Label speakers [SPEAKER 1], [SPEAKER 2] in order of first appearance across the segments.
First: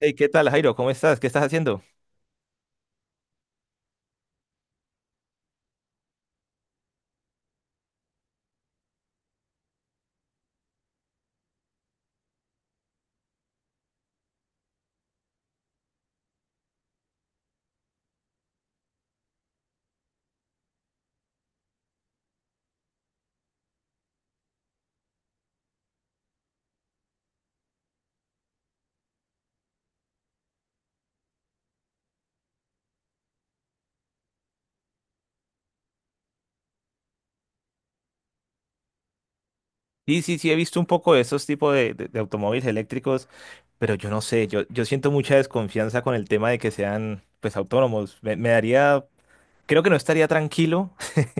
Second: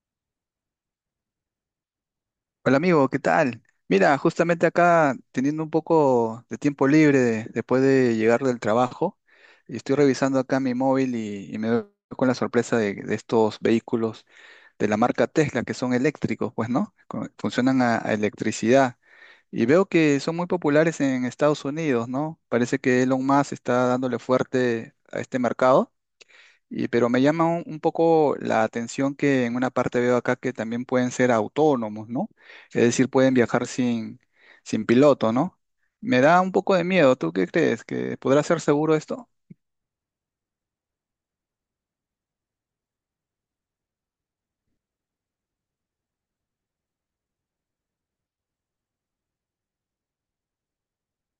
[SPEAKER 1] Hey, ¿qué tal, Jairo? ¿Cómo estás? ¿Qué estás haciendo?
[SPEAKER 2] Hola amigo, ¿qué tal? Mira, justamente acá teniendo un poco de tiempo libre después de llegar del trabajo, y estoy revisando acá mi móvil y me doy con la sorpresa de estos vehículos de la marca Tesla que son eléctricos, pues, ¿no? Funcionan a electricidad y veo que son muy populares en Estados Unidos, ¿no? Parece que Elon Musk está dándole fuerte a este mercado y, pero me llama un poco la atención que en una parte veo acá que también pueden ser autónomos, ¿no? Es decir, pueden viajar sin piloto, ¿no? Me da un poco de miedo. ¿Tú qué crees? ¿Que podrá ser seguro esto?
[SPEAKER 1] Sí, sí, sí, he visto un poco de esos tipos de automóviles eléctricos, pero yo no sé, yo siento mucha desconfianza con el tema de que sean, pues, autónomos. Me daría, creo que no estaría tranquilo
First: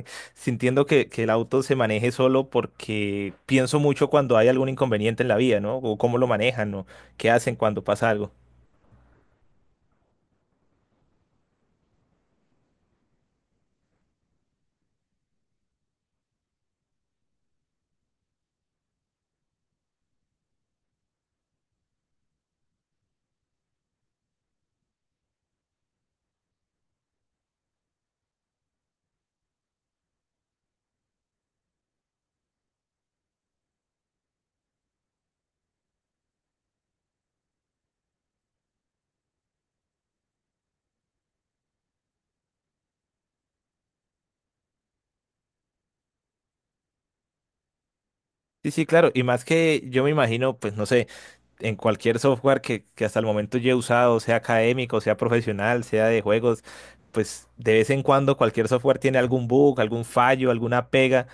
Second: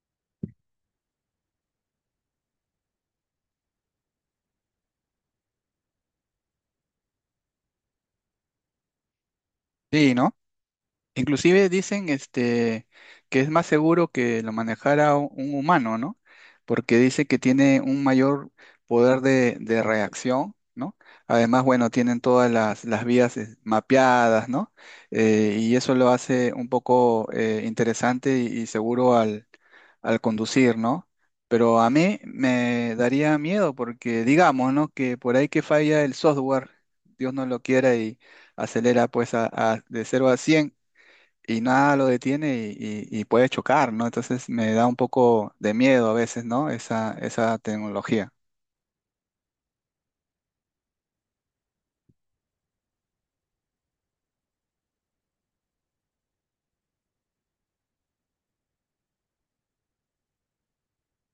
[SPEAKER 1] sintiendo que el auto se maneje solo porque pienso mucho cuando hay algún inconveniente en la vía, ¿no? O cómo lo manejan, ¿no? ¿Qué hacen cuando pasa algo?
[SPEAKER 2] Sí, ¿no? Inclusive dicen que es más seguro que lo manejara un humano, ¿no? Porque dice que tiene un mayor poder de reacción, ¿no? Además, bueno, tienen todas las vías mapeadas, ¿no? Y eso lo hace un poco interesante y seguro al conducir, ¿no? Pero a mí me daría miedo porque digamos, ¿no? Que por ahí que falla el software, Dios no lo quiera y acelera pues de 0 a 100 y nada lo detiene y puede chocar, ¿no? Entonces me da un poco de miedo a veces, ¿no? Esa tecnología.
[SPEAKER 1] Sí, sí, claro. Y más que yo me imagino, pues no sé, en cualquier software que hasta el momento yo he usado, sea académico, sea profesional, sea de juegos, pues de vez en cuando cualquier software tiene algún bug, algún fallo, alguna pega.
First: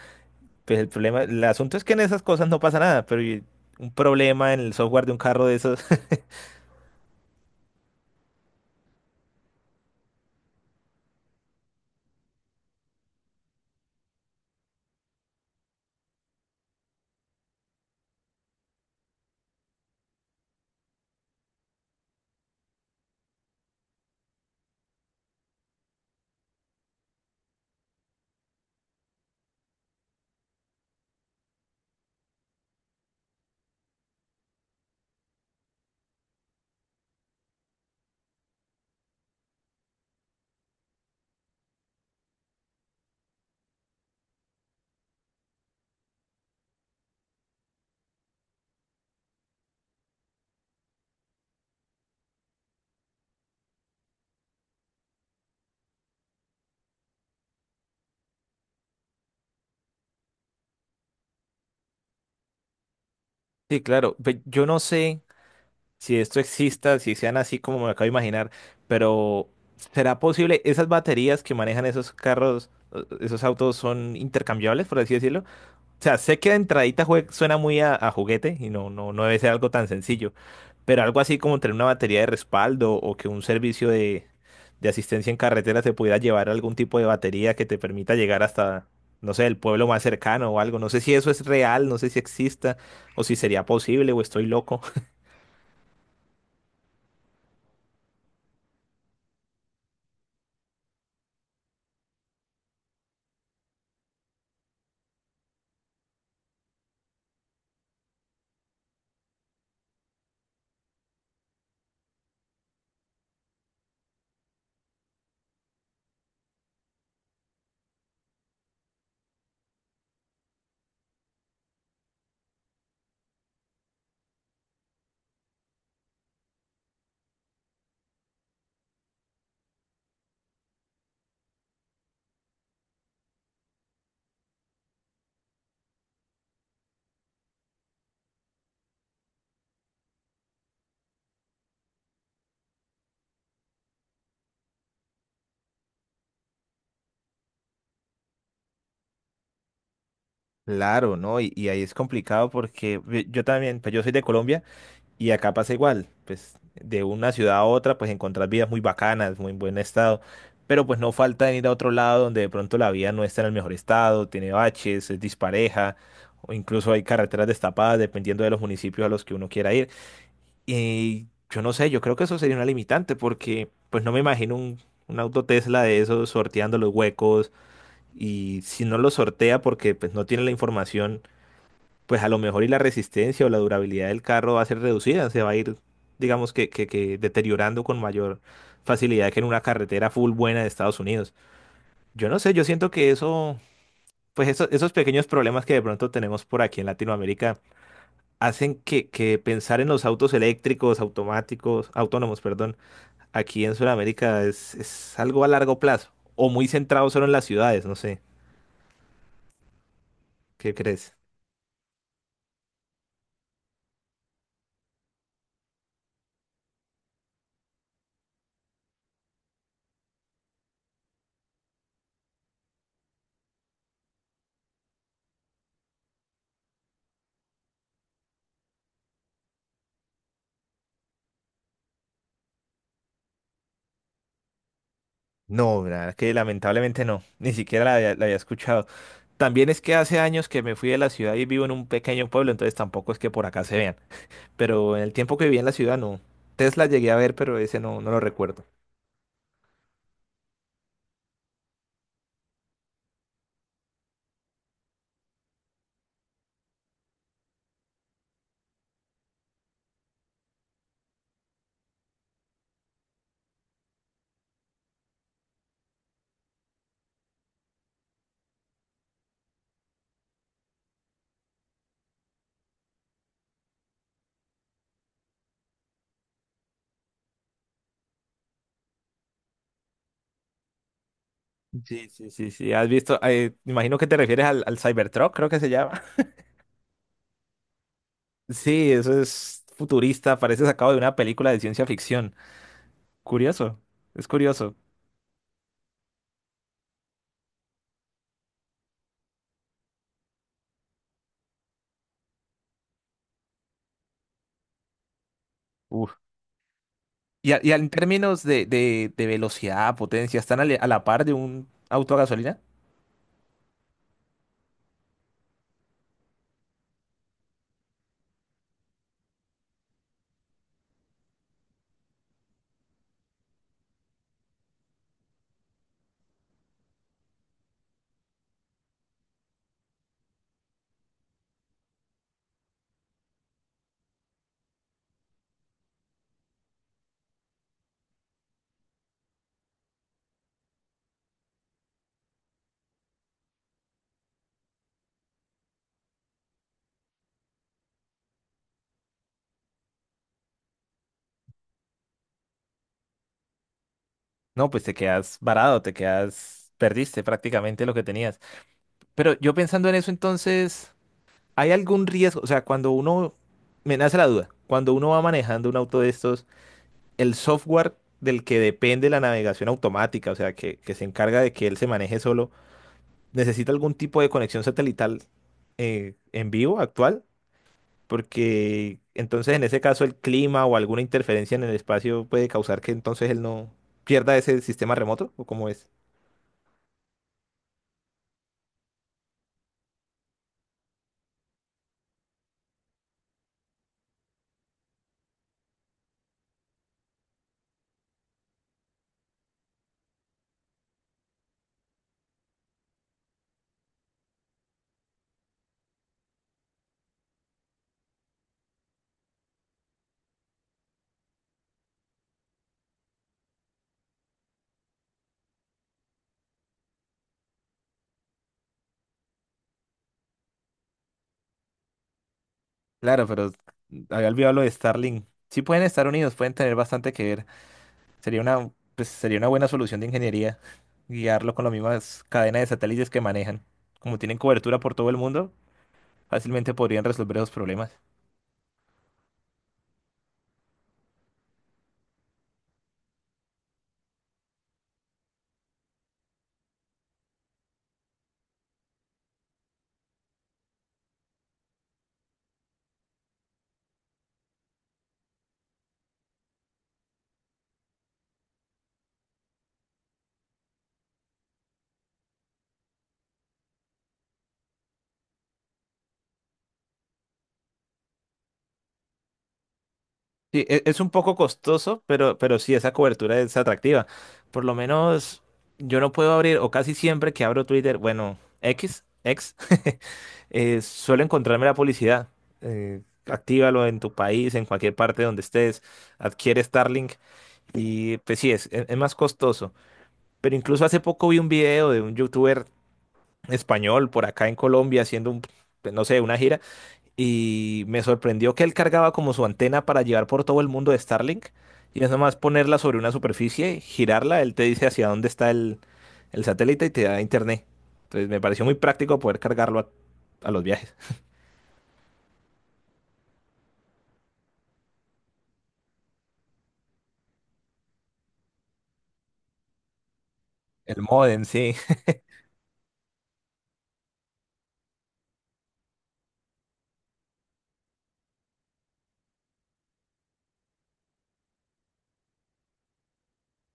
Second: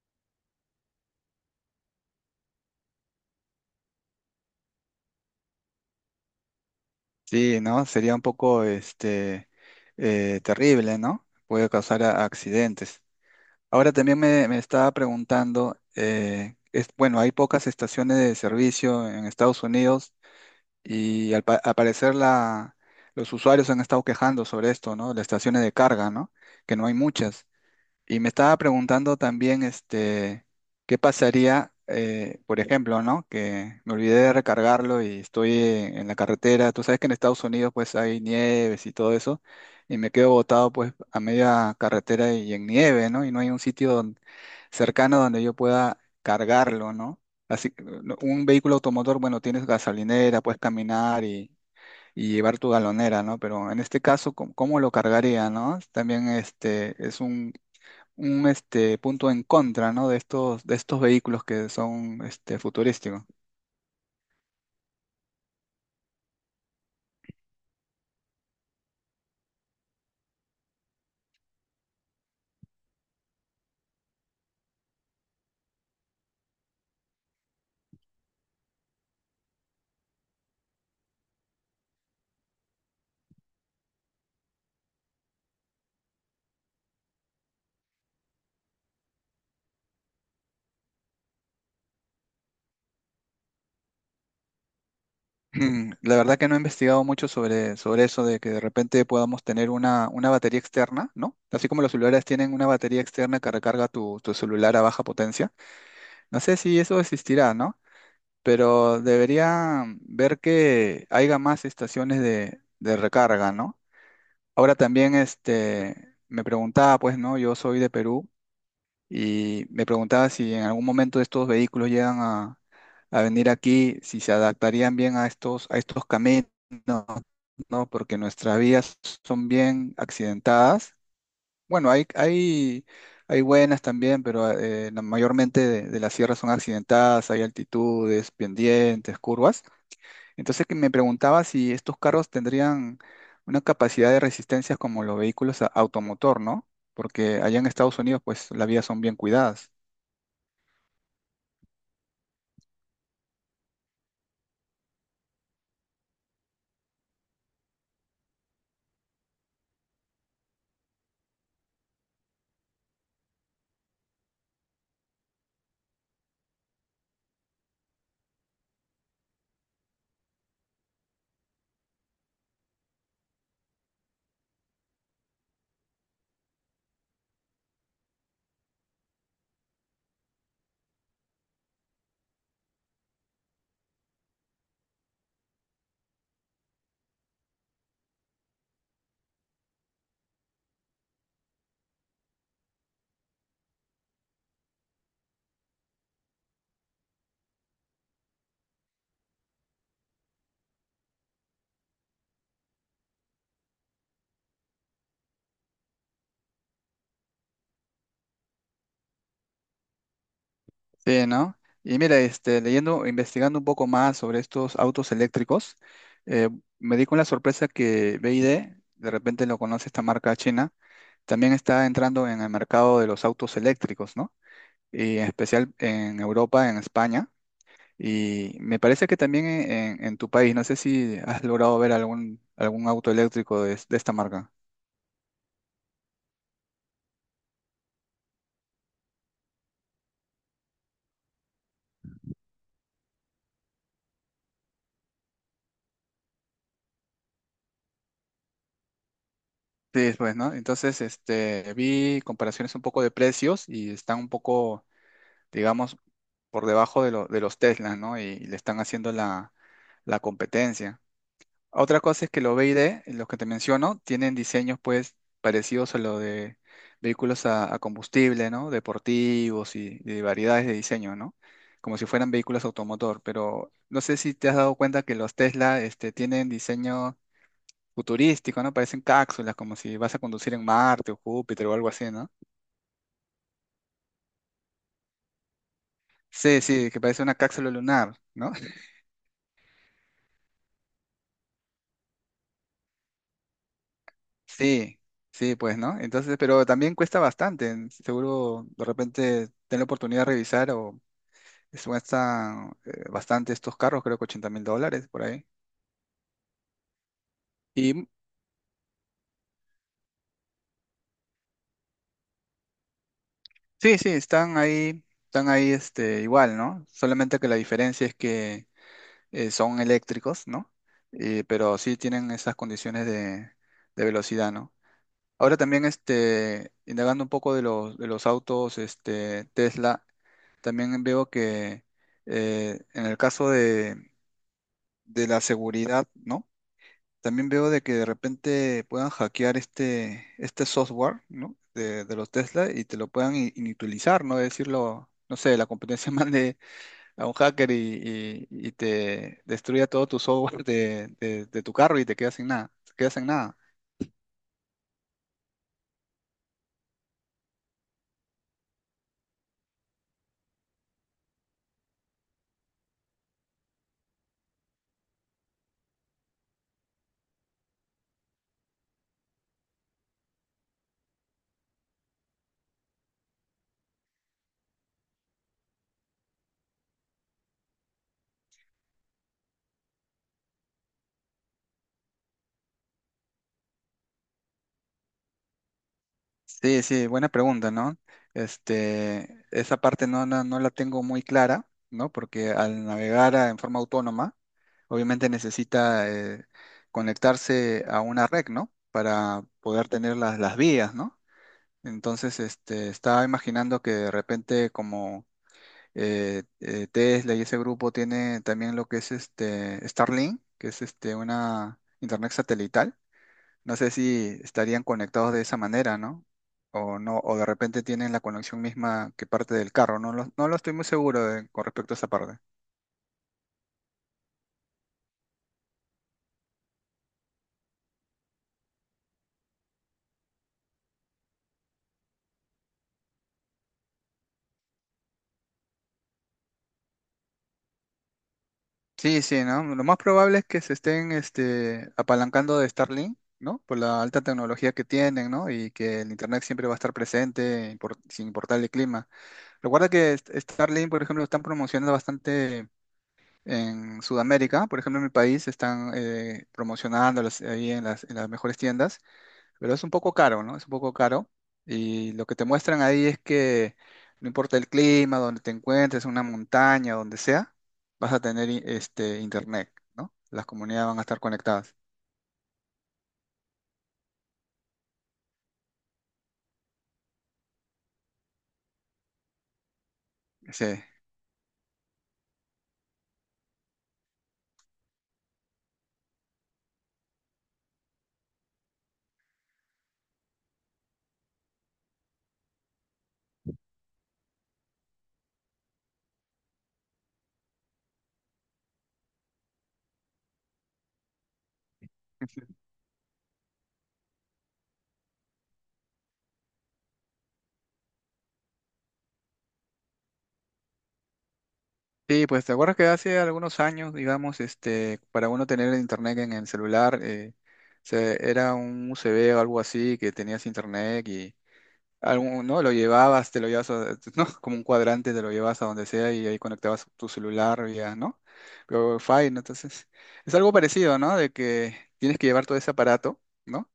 [SPEAKER 1] Pues el problema, el asunto es que en esas cosas no pasa nada, pero y un problema en el software de un carro de esos.
[SPEAKER 2] Sí, ¿no? Sería un poco terrible, ¿no? Puede causar accidentes. Ahora también me estaba preguntando, es, bueno, hay pocas estaciones de servicio en Estados Unidos y al parecer los usuarios han estado quejando sobre esto, ¿no? Las estaciones de carga, ¿no? Que no hay muchas. Y me estaba preguntando también, qué pasaría, por ejemplo, ¿no? Que me olvidé de recargarlo y estoy en la carretera. Tú sabes que en Estados Unidos pues hay nieves y todo eso, y me quedo botado pues a media carretera y en nieve, ¿no? Y no hay un sitio cercano donde yo pueda cargarlo, ¿no? Así, que, no, un vehículo automotor, bueno, tienes gasolinera, puedes caminar y llevar tu galonera, ¿no? Pero en este caso, ¿cómo lo cargaría, ¿no? También este es un punto en contra, ¿no? De estos vehículos que son futurísticos.
[SPEAKER 1] Sí, claro. Yo no sé si esto exista, si sean así como me acabo de imaginar, pero ¿será posible? ¿Esas baterías que manejan esos carros, esos autos son intercambiables, por así decirlo? O sea, sé que de entradita suena muy a juguete y no, no, no debe ser algo tan sencillo, pero algo así como tener una batería de respaldo o que un servicio de asistencia en carretera te pudiera llevar algún tipo de batería que te permita llegar hasta, no sé, el pueblo más cercano o algo. No sé si eso es real, no sé si exista o si sería posible o estoy loco.
[SPEAKER 2] La verdad que no he investigado mucho sobre eso de que de repente podamos tener una batería externa, ¿no? Así como los celulares tienen una batería externa que recarga tu celular a baja potencia. No sé si eso existirá, ¿no? Pero debería ver que haya más estaciones de recarga, ¿no? Ahora también me preguntaba, pues, ¿no? Yo soy de Perú y me preguntaba si en algún momento estos vehículos llegan a venir aquí, si se adaptarían bien a a estos caminos, ¿no? Porque nuestras vías son bien accidentadas. Bueno, hay buenas también, pero mayormente de las sierras son accidentadas, hay altitudes, pendientes, curvas. Entonces que me preguntaba si estos carros tendrían una capacidad de resistencia como los vehículos automotor, ¿no? Porque allá en Estados Unidos, pues las vías son bien cuidadas.
[SPEAKER 1] Claro, ¿no? Y ahí es complicado porque yo también, pues yo soy de Colombia. Y acá pasa igual, pues de una ciudad a otra, pues encontrar vidas muy bacanas, muy en buen estado, pero pues no falta en ir a otro lado donde de pronto la vía no está en el mejor estado, tiene baches, es dispareja, o incluso hay carreteras destapadas dependiendo de los municipios a los que uno quiera ir. Y yo no sé, yo creo que eso sería una limitante porque pues no me imagino un auto Tesla de esos sorteando los huecos y si no lo sortea porque pues no tiene la información pues a lo mejor y la resistencia o la durabilidad del carro va a ser reducida, se va a ir, digamos que deteriorando con mayor facilidad que en una carretera full buena de Estados Unidos. Yo no sé, yo siento que eso, pues esos pequeños problemas que de pronto tenemos por aquí en Latinoamérica hacen que pensar en los autos eléctricos, automáticos, autónomos, perdón, aquí en Sudamérica es algo a largo plazo o muy centrado solo en las ciudades, no sé, ¿qué crees?
[SPEAKER 2] Sí, ¿no? Y mira, leyendo, investigando un poco más sobre estos autos eléctricos, eh, me di con la sorpresa que BYD, de repente lo conoce esta marca china, también está entrando en el mercado de los autos eléctricos, ¿no? Y en especial en Europa, en España. Y me parece que también en tu país, no sé si has logrado ver algún auto eléctrico de esta marca.
[SPEAKER 1] No, la verdad que lamentablemente no, ni siquiera la había escuchado. También es que hace años que me fui de la ciudad y vivo en un pequeño pueblo, entonces tampoco es que por acá se vean. Pero en el tiempo que viví en la ciudad, no. Tesla llegué a ver, pero ese no, no lo recuerdo.
[SPEAKER 2] Sí, pues, ¿no? Entonces, vi comparaciones un poco de precios y están un poco, digamos, por debajo de los Teslas, ¿no? Y le están haciendo la competencia. Otra cosa es que los B y D, los que te menciono, tienen diseños pues parecidos a los de vehículos a combustible, ¿no? Deportivos y de variedades de diseño, ¿no? Como si fueran vehículos automotor, pero no sé si te has dado cuenta que los Tesla tienen diseño futurístico, ¿no? Parecen cápsulas, como si vas a conducir en Marte o Júpiter o algo
[SPEAKER 1] Sí,
[SPEAKER 2] así,
[SPEAKER 1] sí,
[SPEAKER 2] ¿no?
[SPEAKER 1] sí, sí. ¿Has visto? Imagino que te refieres al Cybertruck, creo que se llama.
[SPEAKER 2] Sí, sí, que parece una cápsula lunar, ¿no?
[SPEAKER 1] Sí, eso es futurista, parece sacado de una película de ciencia ficción. Curioso, es curioso.
[SPEAKER 2] Sí, sí, pues, ¿no? Entonces, pero también cuesta bastante. Seguro de repente ten la oportunidad de revisar o cuestan bastante estos carros, creo que $80,000 por ahí.
[SPEAKER 1] Uf. Y, y en
[SPEAKER 2] Y
[SPEAKER 1] términos de velocidad, potencia, ¿están a la par de un auto a gasolina?
[SPEAKER 2] sí, sí, están ahí igual, ¿no? Solamente que la diferencia es que son eléctricos, ¿no? Pero sí tienen esas condiciones de velocidad, ¿no? Ahora también, indagando un poco de de los autos, Tesla. También veo que en el caso de la seguridad, ¿no? También veo de que de repente puedan hackear este software, ¿no? De los Tesla y te lo puedan inutilizar, ¿no? Decirlo, no sé, la competencia mande a un hacker y te destruya todo tu software de tu carro y te quedas sin nada, te quedas sin nada.
[SPEAKER 1] No, pues te quedas varado, te quedas, perdiste prácticamente lo que tenías. Pero yo pensando en eso, entonces, ¿hay algún riesgo? O sea, cuando uno, me nace la duda, cuando uno va manejando un auto de estos, el software del que depende la navegación automática, o sea, que se encarga de que él se maneje solo, ¿necesita algún tipo de conexión satelital en vivo actual? Porque entonces en ese caso el clima o alguna interferencia en el espacio puede causar que entonces él no pierda ese sistema remoto, ¿o cómo es?
[SPEAKER 2] Sí, sí, buena pregunta, ¿no? Este, esa parte no la tengo muy clara, ¿no? Porque al navegar en forma autónoma, obviamente necesita conectarse a una red, ¿no? Para poder tener las vías, ¿no? Entonces, estaba imaginando que de repente como Tesla y ese grupo tiene también lo que es este Starlink, que es este una internet satelital. No sé si estarían conectados de esa manera, ¿no? O no, o de repente tienen la conexión misma que parte del carro, no no lo estoy muy seguro con respecto a esa parte.
[SPEAKER 1] Claro, pero había olvidado lo de Starlink. Sí pueden estar unidos, pueden tener bastante que ver. Sería una, pues, sería una buena solución de ingeniería guiarlo con las mismas cadenas de satélites que manejan. Como tienen cobertura por todo el mundo, fácilmente podrían resolver esos problemas.
[SPEAKER 2] Sí, sí, ¿no? Lo más probable es que se estén apalancando de Starlink, ¿no? Por la alta tecnología que tienen, ¿no? Y que el Internet siempre va a estar presente sin importar el clima. Recuerda que Starlink, por ejemplo, lo están promocionando bastante en Sudamérica. Por ejemplo, en mi país están promocionándolos ahí en en las mejores tiendas. Pero es un poco caro, ¿no? Es un poco caro. Y lo que te muestran ahí es que no importa el clima, donde te encuentres, una montaña, donde sea, vas a tener este internet, ¿no? Las
[SPEAKER 1] Sí,
[SPEAKER 2] comunidades van
[SPEAKER 1] es
[SPEAKER 2] a
[SPEAKER 1] un
[SPEAKER 2] estar
[SPEAKER 1] poco
[SPEAKER 2] conectadas.
[SPEAKER 1] costoso, pero sí, esa cobertura es atractiva. Por lo menos yo no puedo abrir, o casi siempre que abro Twitter, bueno, X.
[SPEAKER 2] Sí.
[SPEAKER 1] Suelo encontrarme la publicidad. Eh, actívalo en tu país, en cualquier parte donde estés, adquiere Starlink y pues sí, es es más costoso. Pero incluso hace poco vi un video de un youtuber español por acá en Colombia haciendo un, pues, no sé, una gira y me sorprendió que él cargaba como su antena para llevar por todo el mundo de Starlink y es nomás ponerla sobre una superficie, girarla, él te dice hacia dónde está el satélite y te da internet. Entonces me pareció muy práctico poder cargarlo a los viajes.
[SPEAKER 2] Sí, pues te acuerdas que hace algunos años, digamos, para uno tener internet en el celular, era un USB o algo así que tenías
[SPEAKER 1] El
[SPEAKER 2] internet y
[SPEAKER 1] módem, sí.
[SPEAKER 2] algún, ¿no? Lo llevabas, te lo llevas ¿no? Como un cuadrante, te lo llevas a donde sea y ahí conectabas tu celular vía, ¿no? Vía Wi-Fi, ¿no? Entonces, es algo parecido, ¿no? De que tienes que llevar todo ese aparato, ¿no?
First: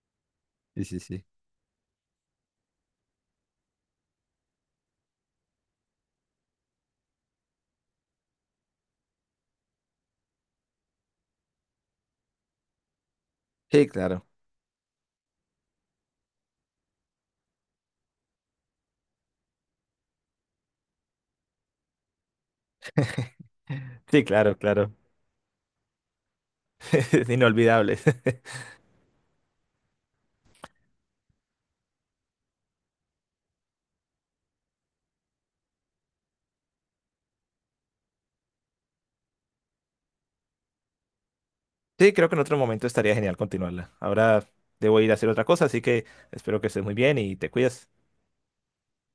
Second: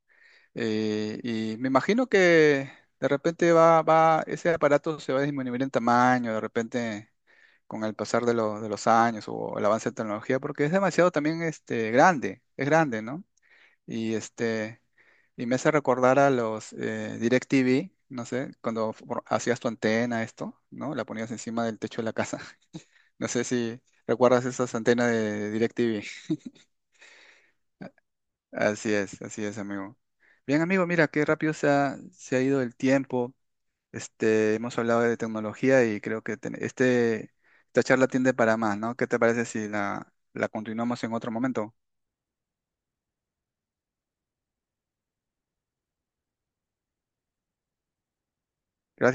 [SPEAKER 1] Sí, sí, sí.
[SPEAKER 2] Y me imagino que de repente ese aparato se va a disminuir en tamaño, de repente con el pasar de los años o el avance de tecnología, porque es demasiado también es grande, ¿no?
[SPEAKER 1] Sí,
[SPEAKER 2] Y
[SPEAKER 1] claro.
[SPEAKER 2] y me hace recordar a los DirecTV, no sé, cuando hacías tu antena, esto, ¿no? La ponías encima del techo de la casa. No sé si
[SPEAKER 1] Sí,
[SPEAKER 2] recuerdas
[SPEAKER 1] claro,
[SPEAKER 2] esas
[SPEAKER 1] claro.
[SPEAKER 2] antenas de DirecTV.
[SPEAKER 1] Es inolvidable.
[SPEAKER 2] Así es, amigo. Bien, amigo, mira qué rápido se ha ido el tiempo. Hemos hablado de tecnología y creo que esta charla tiende para más, ¿no? ¿Qué te parece si la continuamos en otro momento?
[SPEAKER 1] Sí, creo que en otro momento estaría genial continuarla. Ahora debo ir a hacer otra cosa, así que espero que estés muy bien y te cuidas.
[SPEAKER 2] Gracias.